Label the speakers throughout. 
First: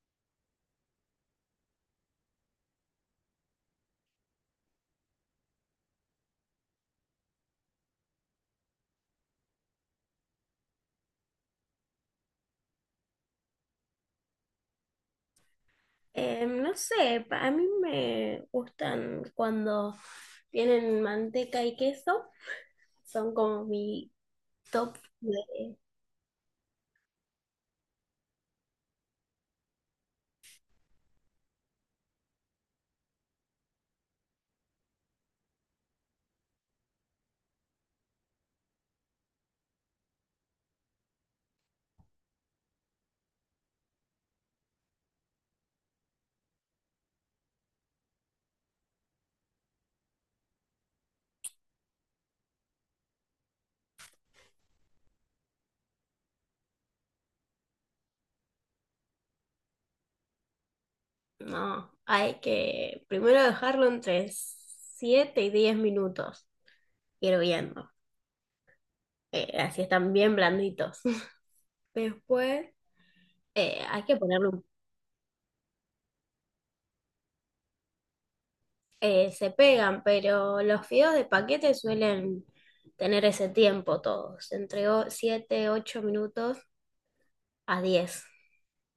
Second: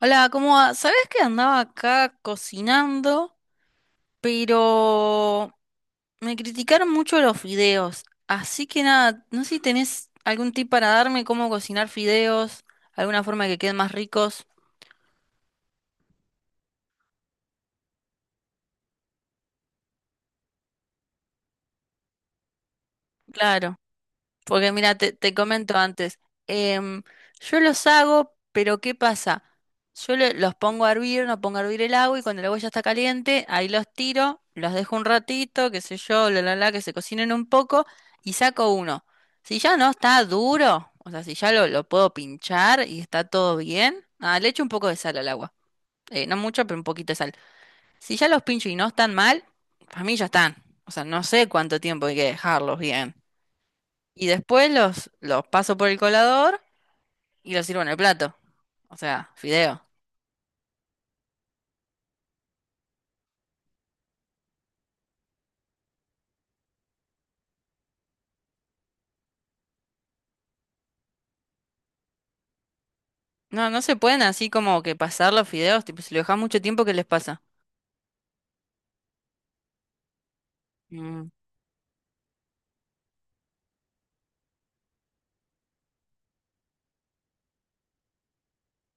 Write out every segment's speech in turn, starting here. Speaker 1: Hola, ¿cómo va? ¿Sabés que andaba acá cocinando? Pero me criticaron mucho los fideos. Así que nada, no sé si tenés algún tip para darme cómo cocinar fideos, alguna forma que queden más ricos.
Speaker 2: No sé, a mí me gustan cuando tienen manteca y queso, son como
Speaker 1: Claro.
Speaker 2: mi
Speaker 1: Porque mira,
Speaker 2: top
Speaker 1: te
Speaker 2: de...
Speaker 1: comento antes, em, yo los hago, pero ¿qué pasa? Yo los pongo a hervir, no pongo a hervir el agua y cuando el agua ya está caliente, ahí los tiro, los dejo un ratito, qué sé yo, la la la, que se cocinen un poco y saco uno. Si ya no está duro, o sea, si ya lo puedo pinchar y está todo bien, ah, le echo un poco de sal al agua. No mucho, pero un poquito de sal. Si ya los pincho y no están mal, para mí ya están. O sea, no sé cuánto tiempo hay que dejarlos bien. Y después los paso por el colador y los sirvo en el plato. O sea, fideo.
Speaker 2: No, hay que primero dejarlo entre 7 y 10 minutos hirviendo, así están bien blanditos. Después
Speaker 1: No, no se
Speaker 2: hay que
Speaker 1: pueden así como que pasar los fideos. Tipo, si lo dejas mucho tiempo, ¿qué les pasa?
Speaker 2: se pegan, pero los fideos de
Speaker 1: Mm.
Speaker 2: paquete suelen tener ese tiempo todos, entre 7 8 minutos a 10,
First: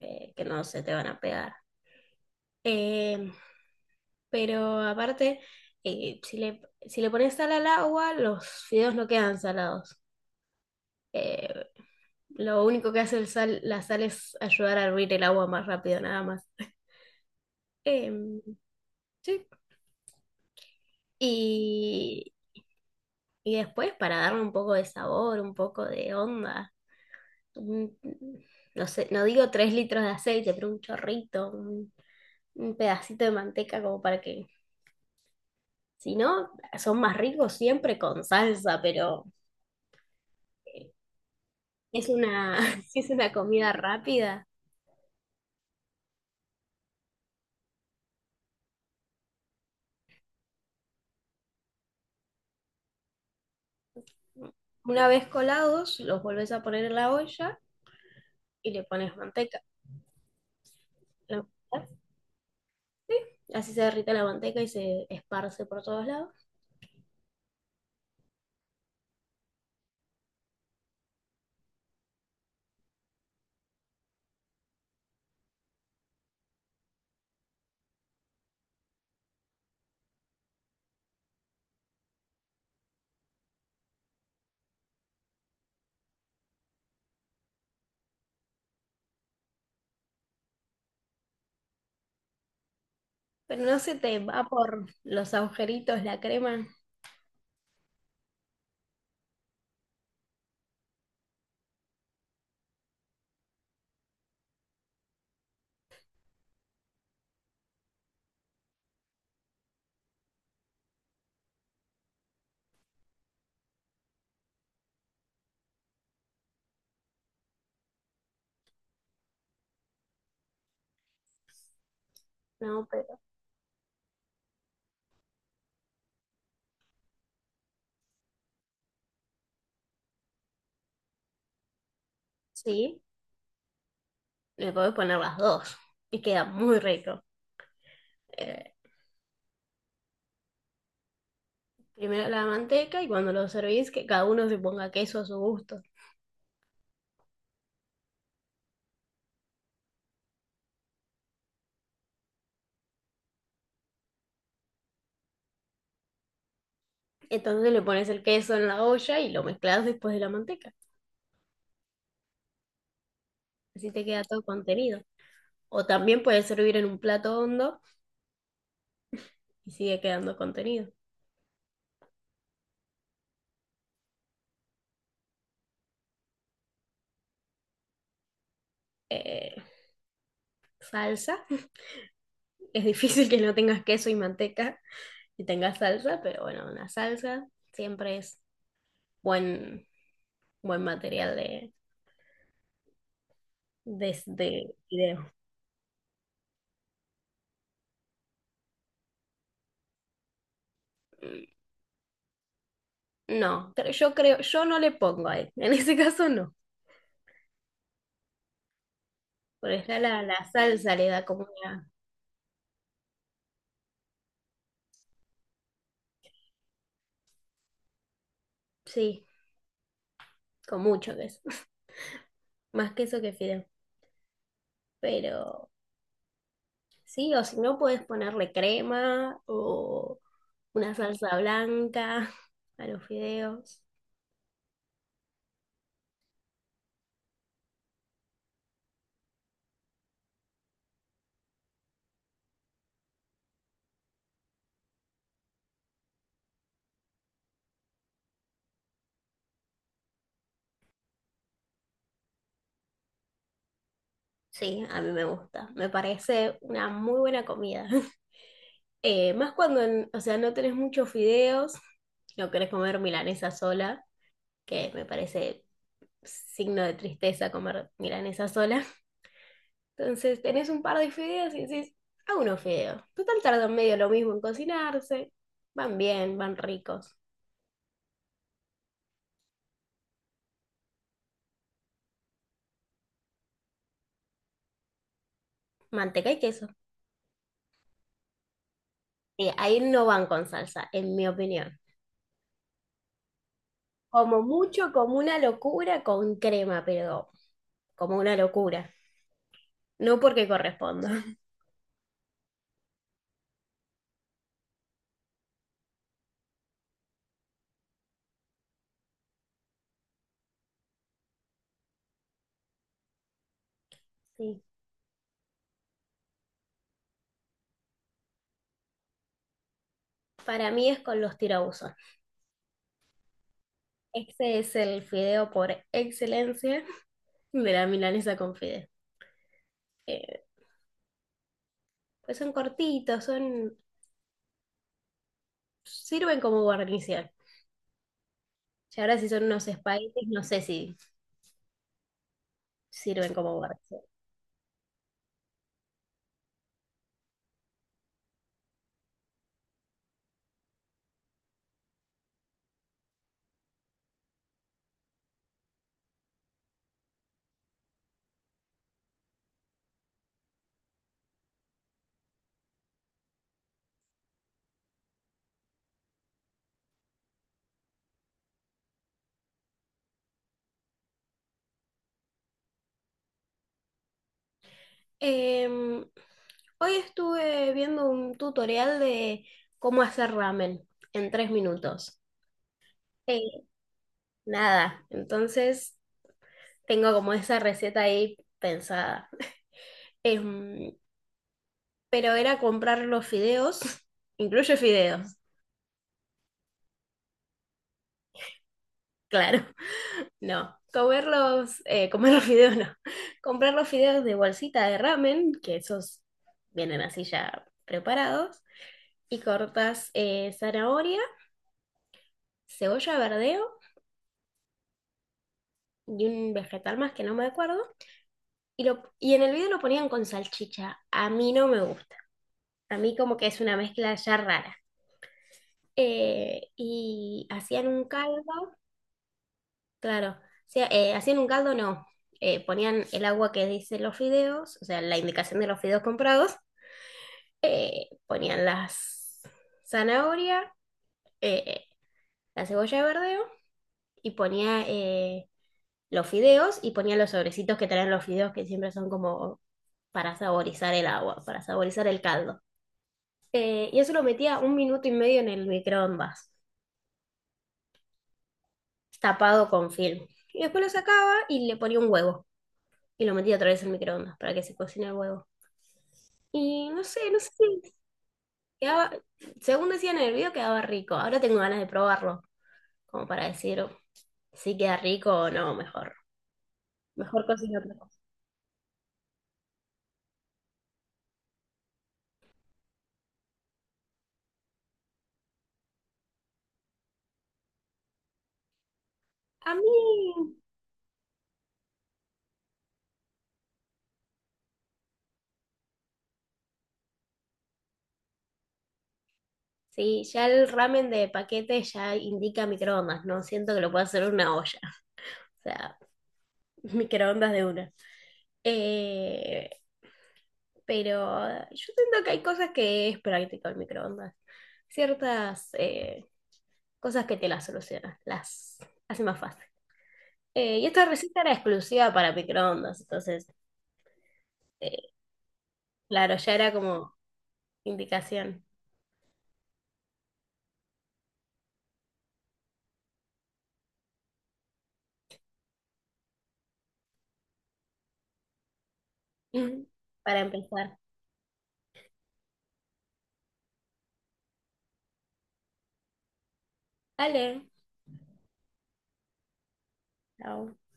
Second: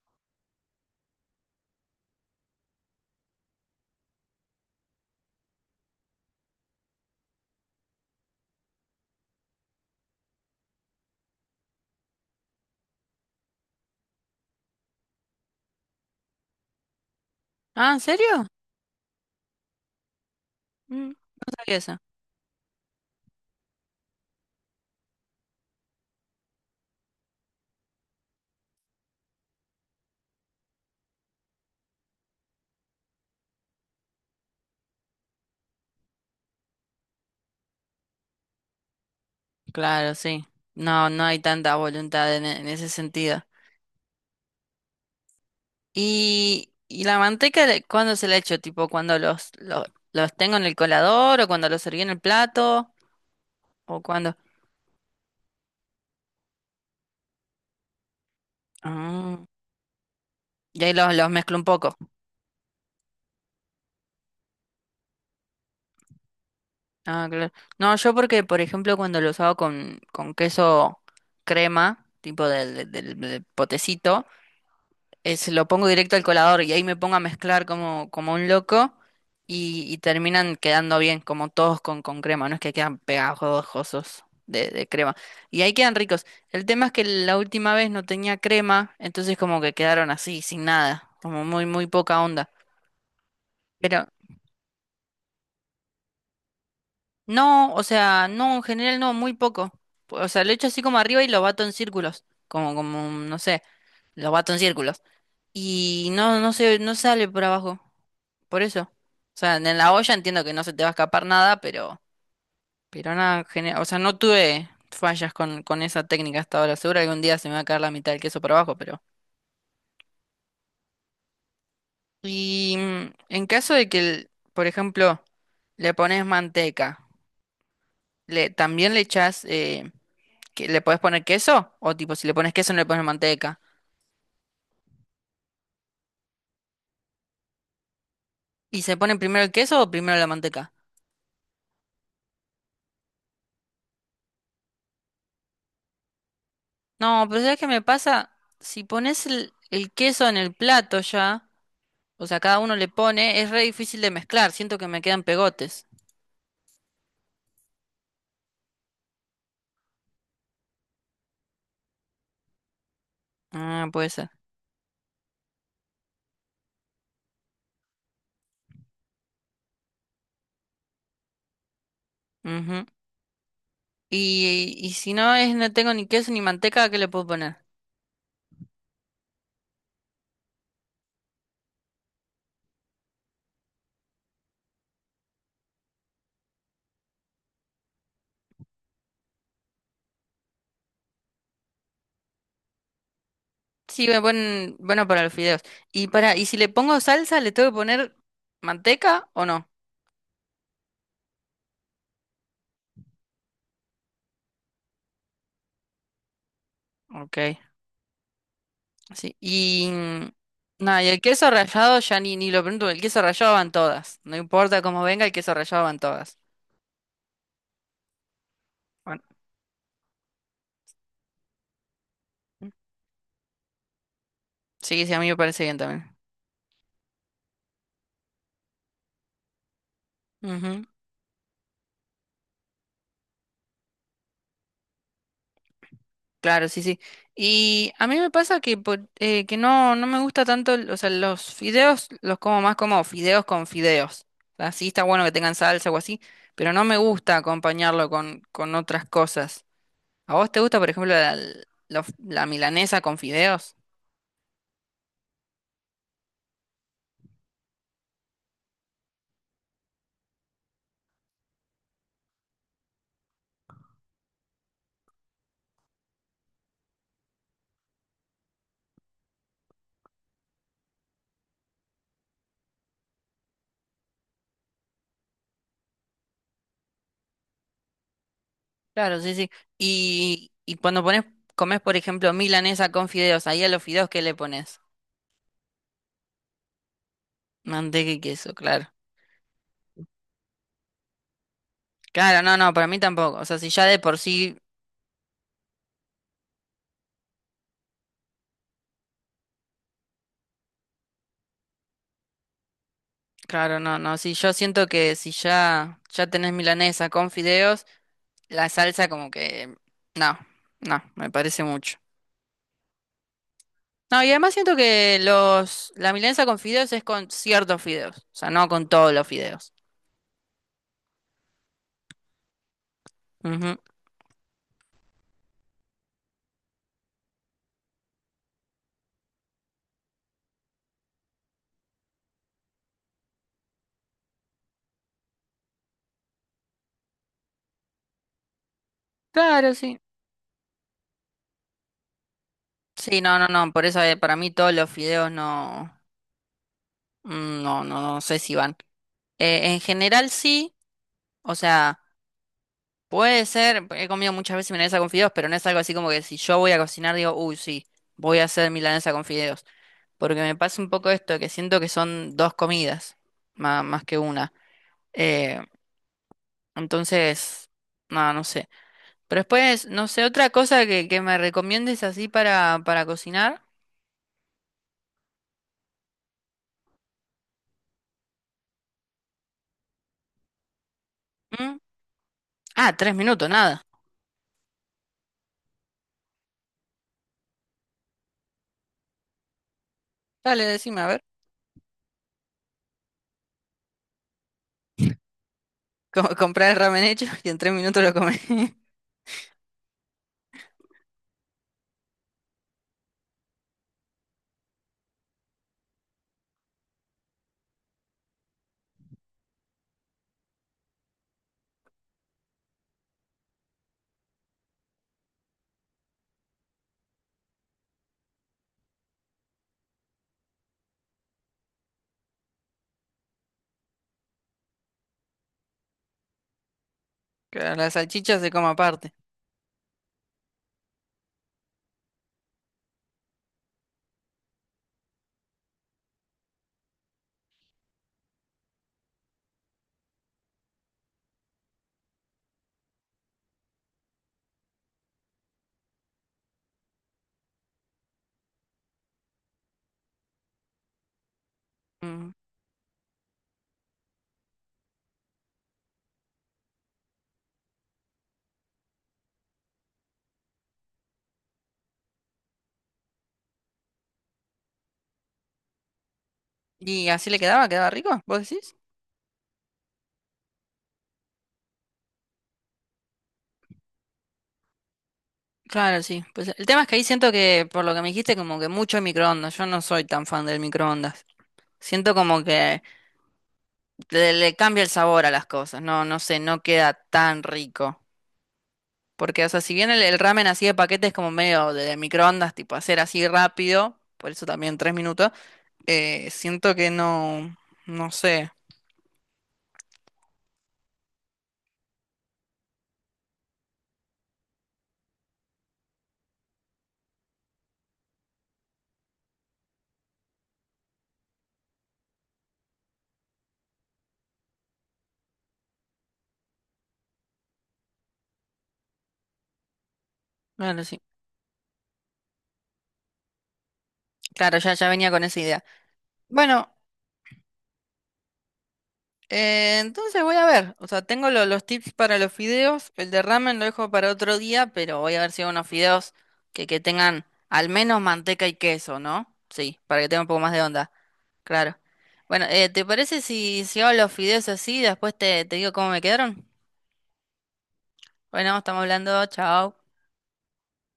Speaker 2: que no se te van a pegar. Eh, pero aparte, eh, si le, si le pones sal al agua, los fideos no quedan salados. Eh, lo único que hace el sal, la sal es ayudar a hervir el agua más rápido, nada más.
Speaker 1: Ah, ¿en
Speaker 2: Em,
Speaker 1: serio?
Speaker 2: sí.
Speaker 1: No sabía eso.
Speaker 2: Y, y después, para darle un poco de sabor, un poco de onda, un- no sé, no digo 3 litros de aceite, pero un chorrito, un pedacito de manteca como para que... Si no, son más ricos siempre con salsa, pero
Speaker 1: Claro, sí.
Speaker 2: eh,
Speaker 1: No, no hay tanta
Speaker 2: es
Speaker 1: voluntad en,
Speaker 2: una,
Speaker 1: e- en ese
Speaker 2: si es una
Speaker 1: sentido.
Speaker 2: comida rápida.
Speaker 1: Y la manteca, ¿cuándo se la echo? Tipo, cuando los tengo en el colador o cuando los serví en el plato o cuando.
Speaker 2: Una vez colados, los volvés a poner en la olla y le pones
Speaker 1: Ah,
Speaker 2: manteca.
Speaker 1: y ahí los
Speaker 2: ¿Lo
Speaker 1: mezclo un
Speaker 2: escuchás?
Speaker 1: poco.
Speaker 2: Sí, así se derrite la manteca y se esparce por todos lados.
Speaker 1: Ah, claro. No, yo porque, por ejemplo, cuando los hago con queso crema, tipo del potecito, lo pongo directo al colador y ahí me pongo a mezclar como un loco y terminan quedando bien, como todos con crema, no es que quedan pegajosos de crema. Y ahí quedan ricos. El tema es que la última vez no tenía crema, entonces como que quedaron así, sin nada, como muy, muy poca onda.
Speaker 2: Pero no se te va por los agujeritos la crema.
Speaker 1: No, o sea, no, en general no, muy poco. O sea, lo echo así como arriba y lo bato en círculos. Como, no sé, lo bato en círculos. Y no sale por abajo. Por eso. O sea, en la olla entiendo que no se te va a escapar nada, pero nada, o sea, no tuve fallas con esa técnica hasta ahora. Seguro algún día se me va a caer la mitad del queso por abajo, pero. Y
Speaker 2: No, pero
Speaker 1: en caso de que, por ejemplo, le pones manteca, también le echás. Que le puedes poner queso, o tipo, si le pones queso no le
Speaker 2: sí,
Speaker 1: pones manteca.
Speaker 2: le podés poner las dos y queda muy rico. Eh,
Speaker 1: ¿Y se pone primero el queso o primero la manteca?
Speaker 2: Primero la manteca y cuando lo servís, que cada uno se ponga queso a su gusto.
Speaker 1: No, pero ¿sabes qué me pasa? Si pones el queso en el plato ya, o sea, cada uno le pone, es re difícil de mezclar, siento que me quedan pegotes.
Speaker 2: Entonces le pones el queso en la olla y lo mezclas después de la manteca.
Speaker 1: Ah,
Speaker 2: Así te
Speaker 1: puede
Speaker 2: queda
Speaker 1: ser.
Speaker 2: todo contenido. O también puedes servir en un plato hondo y sigue quedando contenido.
Speaker 1: Ujú. Y si no es, no tengo ni queso ni manteca, ¿qué le puedo poner?
Speaker 2: Eh, Salsa. Es difícil que no tengas queso y manteca y tengas salsa, pero bueno, una salsa siempre es buen, buen material
Speaker 1: Sí, me
Speaker 2: de
Speaker 1: ponen, bueno, para
Speaker 2: video.
Speaker 1: los fideos. Y si le pongo salsa, ¿le tengo que poner manteca o no?
Speaker 2: Mm, no, yo creo, yo no le pongo ahí. En ese caso no.
Speaker 1: Ok. Sí,
Speaker 2: Porque
Speaker 1: y
Speaker 2: ya la salsa
Speaker 1: nada, y
Speaker 2: le
Speaker 1: el
Speaker 2: da como
Speaker 1: queso
Speaker 2: una...
Speaker 1: rallado ya ni lo pregunto, el queso rallado van todas. No importa cómo venga, el queso rallado van todas. Bueno,
Speaker 2: Sí, con mucho queso. Más queso que fideo.
Speaker 1: sí, sí, a mí me parece
Speaker 2: Pero
Speaker 1: bien también.
Speaker 2: sí, o si no, puedes ponerle crema o
Speaker 1: Ujú,
Speaker 2: una salsa blanca a los fideos.
Speaker 1: claro, sí, sí. Y a mí me pasa que, que no me gusta tanto, o sea, los fideos los como más como fideos con fideos. O sea, sí está bueno que tengan salsa o así, pero no me gusta acompañarlo con otras cosas. ¿A vos te gusta, por ejemplo, la milanesa con fideos?
Speaker 2: Sí, a mí me gusta. Me parece una muy buena comida. Más cuando, o sea, no tenés muchos fideos, no querés comer milanesa sola, que me parece signo de tristeza comer milanesa sola. Entonces tenés un par de fideos y decís, hago unos fideos. Total tardan medio lo mismo en cocinarse. Van bien, van ricos.
Speaker 1: Claro, sí, sí. Y cuando comes, por ejemplo, milanesa con fideos, ahí a los fideos, ¿qué le pones?
Speaker 2: Manteca y queso.
Speaker 1: Manteca y queso, claro.
Speaker 2: Sí, ahí no van con salsa, en mi opinión.
Speaker 1: Claro, no, no, para mí tampoco. O sea, si ya de por
Speaker 2: Como
Speaker 1: sí,
Speaker 2: mucho, como una locura con crema, pero como una locura. No porque corresponda.
Speaker 1: claro, no, no. Si yo siento que si ya, ya tenés milanesa con fideos, la salsa como que, no, no, me parece mucho. No, y además
Speaker 2: Sí,
Speaker 1: siento que la milanesa con fideos es con ciertos fideos, o sea, no con todos los fideos.
Speaker 2: para mí es con los tirabuzos.
Speaker 1: Ujú.
Speaker 2: Este es el fideo por excelencia de la milanesa con fideo. Eh, pues son cortitos, son, sirven como guarnición. Y ahora si son unos
Speaker 1: Claro, sí.
Speaker 2: espaguetis, no sé si
Speaker 1: Sí,
Speaker 2: sirven
Speaker 1: no, no,
Speaker 2: como
Speaker 1: no, por eso
Speaker 2: guarnición.
Speaker 1: para mí todos los fideos no. No, no, no sé si van. En general sí, o sea, puede ser, he comido muchas veces milanesa con fideos, pero no es algo así como que si yo voy a cocinar digo, uy, sí, voy a hacer milanesa con fideos. Porque me pasa un poco esto, que siento que son dos comidas, más, que una. Eh, entonces, no, no sé. Pero después, no sé, otra cosa que me recomiendes así para cocinar.
Speaker 2: Em, Hoy estuve viendo un tutorial de cómo hacer ramen en tres
Speaker 1: ¿Mm?
Speaker 2: minutos.
Speaker 1: Ah, 3 minutos,
Speaker 2: Eh,
Speaker 1: nada.
Speaker 2: Nada, entonces tengo como esa receta ahí pensada.
Speaker 1: Dale,
Speaker 2: Em,
Speaker 1: decime, a ver.
Speaker 2: pero era comprar los fideos, incluye fideos,
Speaker 1: Comprar el ramen hecho y en 3 minutos lo comés.
Speaker 2: claro, no. Comerlos, comer los fideos no. Comprar los fideos de bolsita de ramen, que esos vienen así ya preparados, y cortas, zanahoria, cebolla verdeo y un vegetal más que no me acuerdo. Y, lo y en el video lo ponían con salchicha. A mí no me gusta. A mí como que es una mezcla ya rara. Y
Speaker 1: Claro,
Speaker 2: hacían
Speaker 1: la
Speaker 2: un
Speaker 1: salchicha
Speaker 2: caldo,
Speaker 1: se come aparte.
Speaker 2: claro. O sea, hacían un caldo, no. Ponían el agua que dice los fideos, o sea, la indicación de los fideos comprados. Ponían las zanahoria, eh, la cebolla de verdeo y ponía los fideos y ponía los sobrecitos que traen los fideos que siempre son como para saborizar el agua, para saborizar el
Speaker 1: Mm.
Speaker 2: caldo. Y eso lo metía 1 minuto y medio en el microondas, tapado con film. Y después lo sacaba y le ponía un huevo. Y lo metía otra vez en el microondas para que se cocine el huevo. Y no
Speaker 1: ¿Y
Speaker 2: sé,
Speaker 1: así le quedaba? ¿Quedaba rico? ¿Vos decís?
Speaker 2: quedaba, según decían en el video, quedaba rico. Ahora tengo ganas de probarlo, como para decir si queda rico o no,
Speaker 1: Claro,
Speaker 2: mejor.
Speaker 1: sí. Pues el tema es que ahí siento
Speaker 2: Mejor
Speaker 1: que,
Speaker 2: cocina
Speaker 1: por lo
Speaker 2: otra
Speaker 1: que me
Speaker 2: cosa.
Speaker 1: dijiste, como que mucho microondas. Yo no soy tan fan del microondas. Siento como que le cambia el sabor a las cosas. No, no sé, no queda tan rico. Porque, o sea,
Speaker 2: A
Speaker 1: si bien
Speaker 2: mí,
Speaker 1: el ramen así de paquete es como medio de microondas, tipo hacer así rápido, por eso también 3 minutos, siento que no, no sé.
Speaker 2: sí, ya el ramen de paquete ya indica microondas, no siento que lo pueda hacer en una olla. O sea, microondas de una. Eh, pero yo siento que hay cosas que es práctico el microondas. Ciertas cosas que te las solucionan, las hace más fácil.
Speaker 1: Claro,
Speaker 2: Y
Speaker 1: sí.
Speaker 2: esta receta era exclusiva para microondas, entonces,
Speaker 1: Claro, ya, ya
Speaker 2: eh,
Speaker 1: venía con esa idea.
Speaker 2: claro, ya
Speaker 1: Bueno.
Speaker 2: era como indicación
Speaker 1: Entonces voy a ver, o sea, tengo los tips para los fideos, el de ramen lo dejo para otro día, pero voy a ver si hago unos fideos que tengan al menos manteca y queso, ¿no? Sí, para que tenga un poco
Speaker 2: para
Speaker 1: más de onda,
Speaker 2: empezar.
Speaker 1: claro. Bueno, ¿te parece si hago los fideos así, después te digo cómo me quedaron?
Speaker 2: Dale,
Speaker 1: Bueno, estamos hablando, chao.
Speaker 2: chao.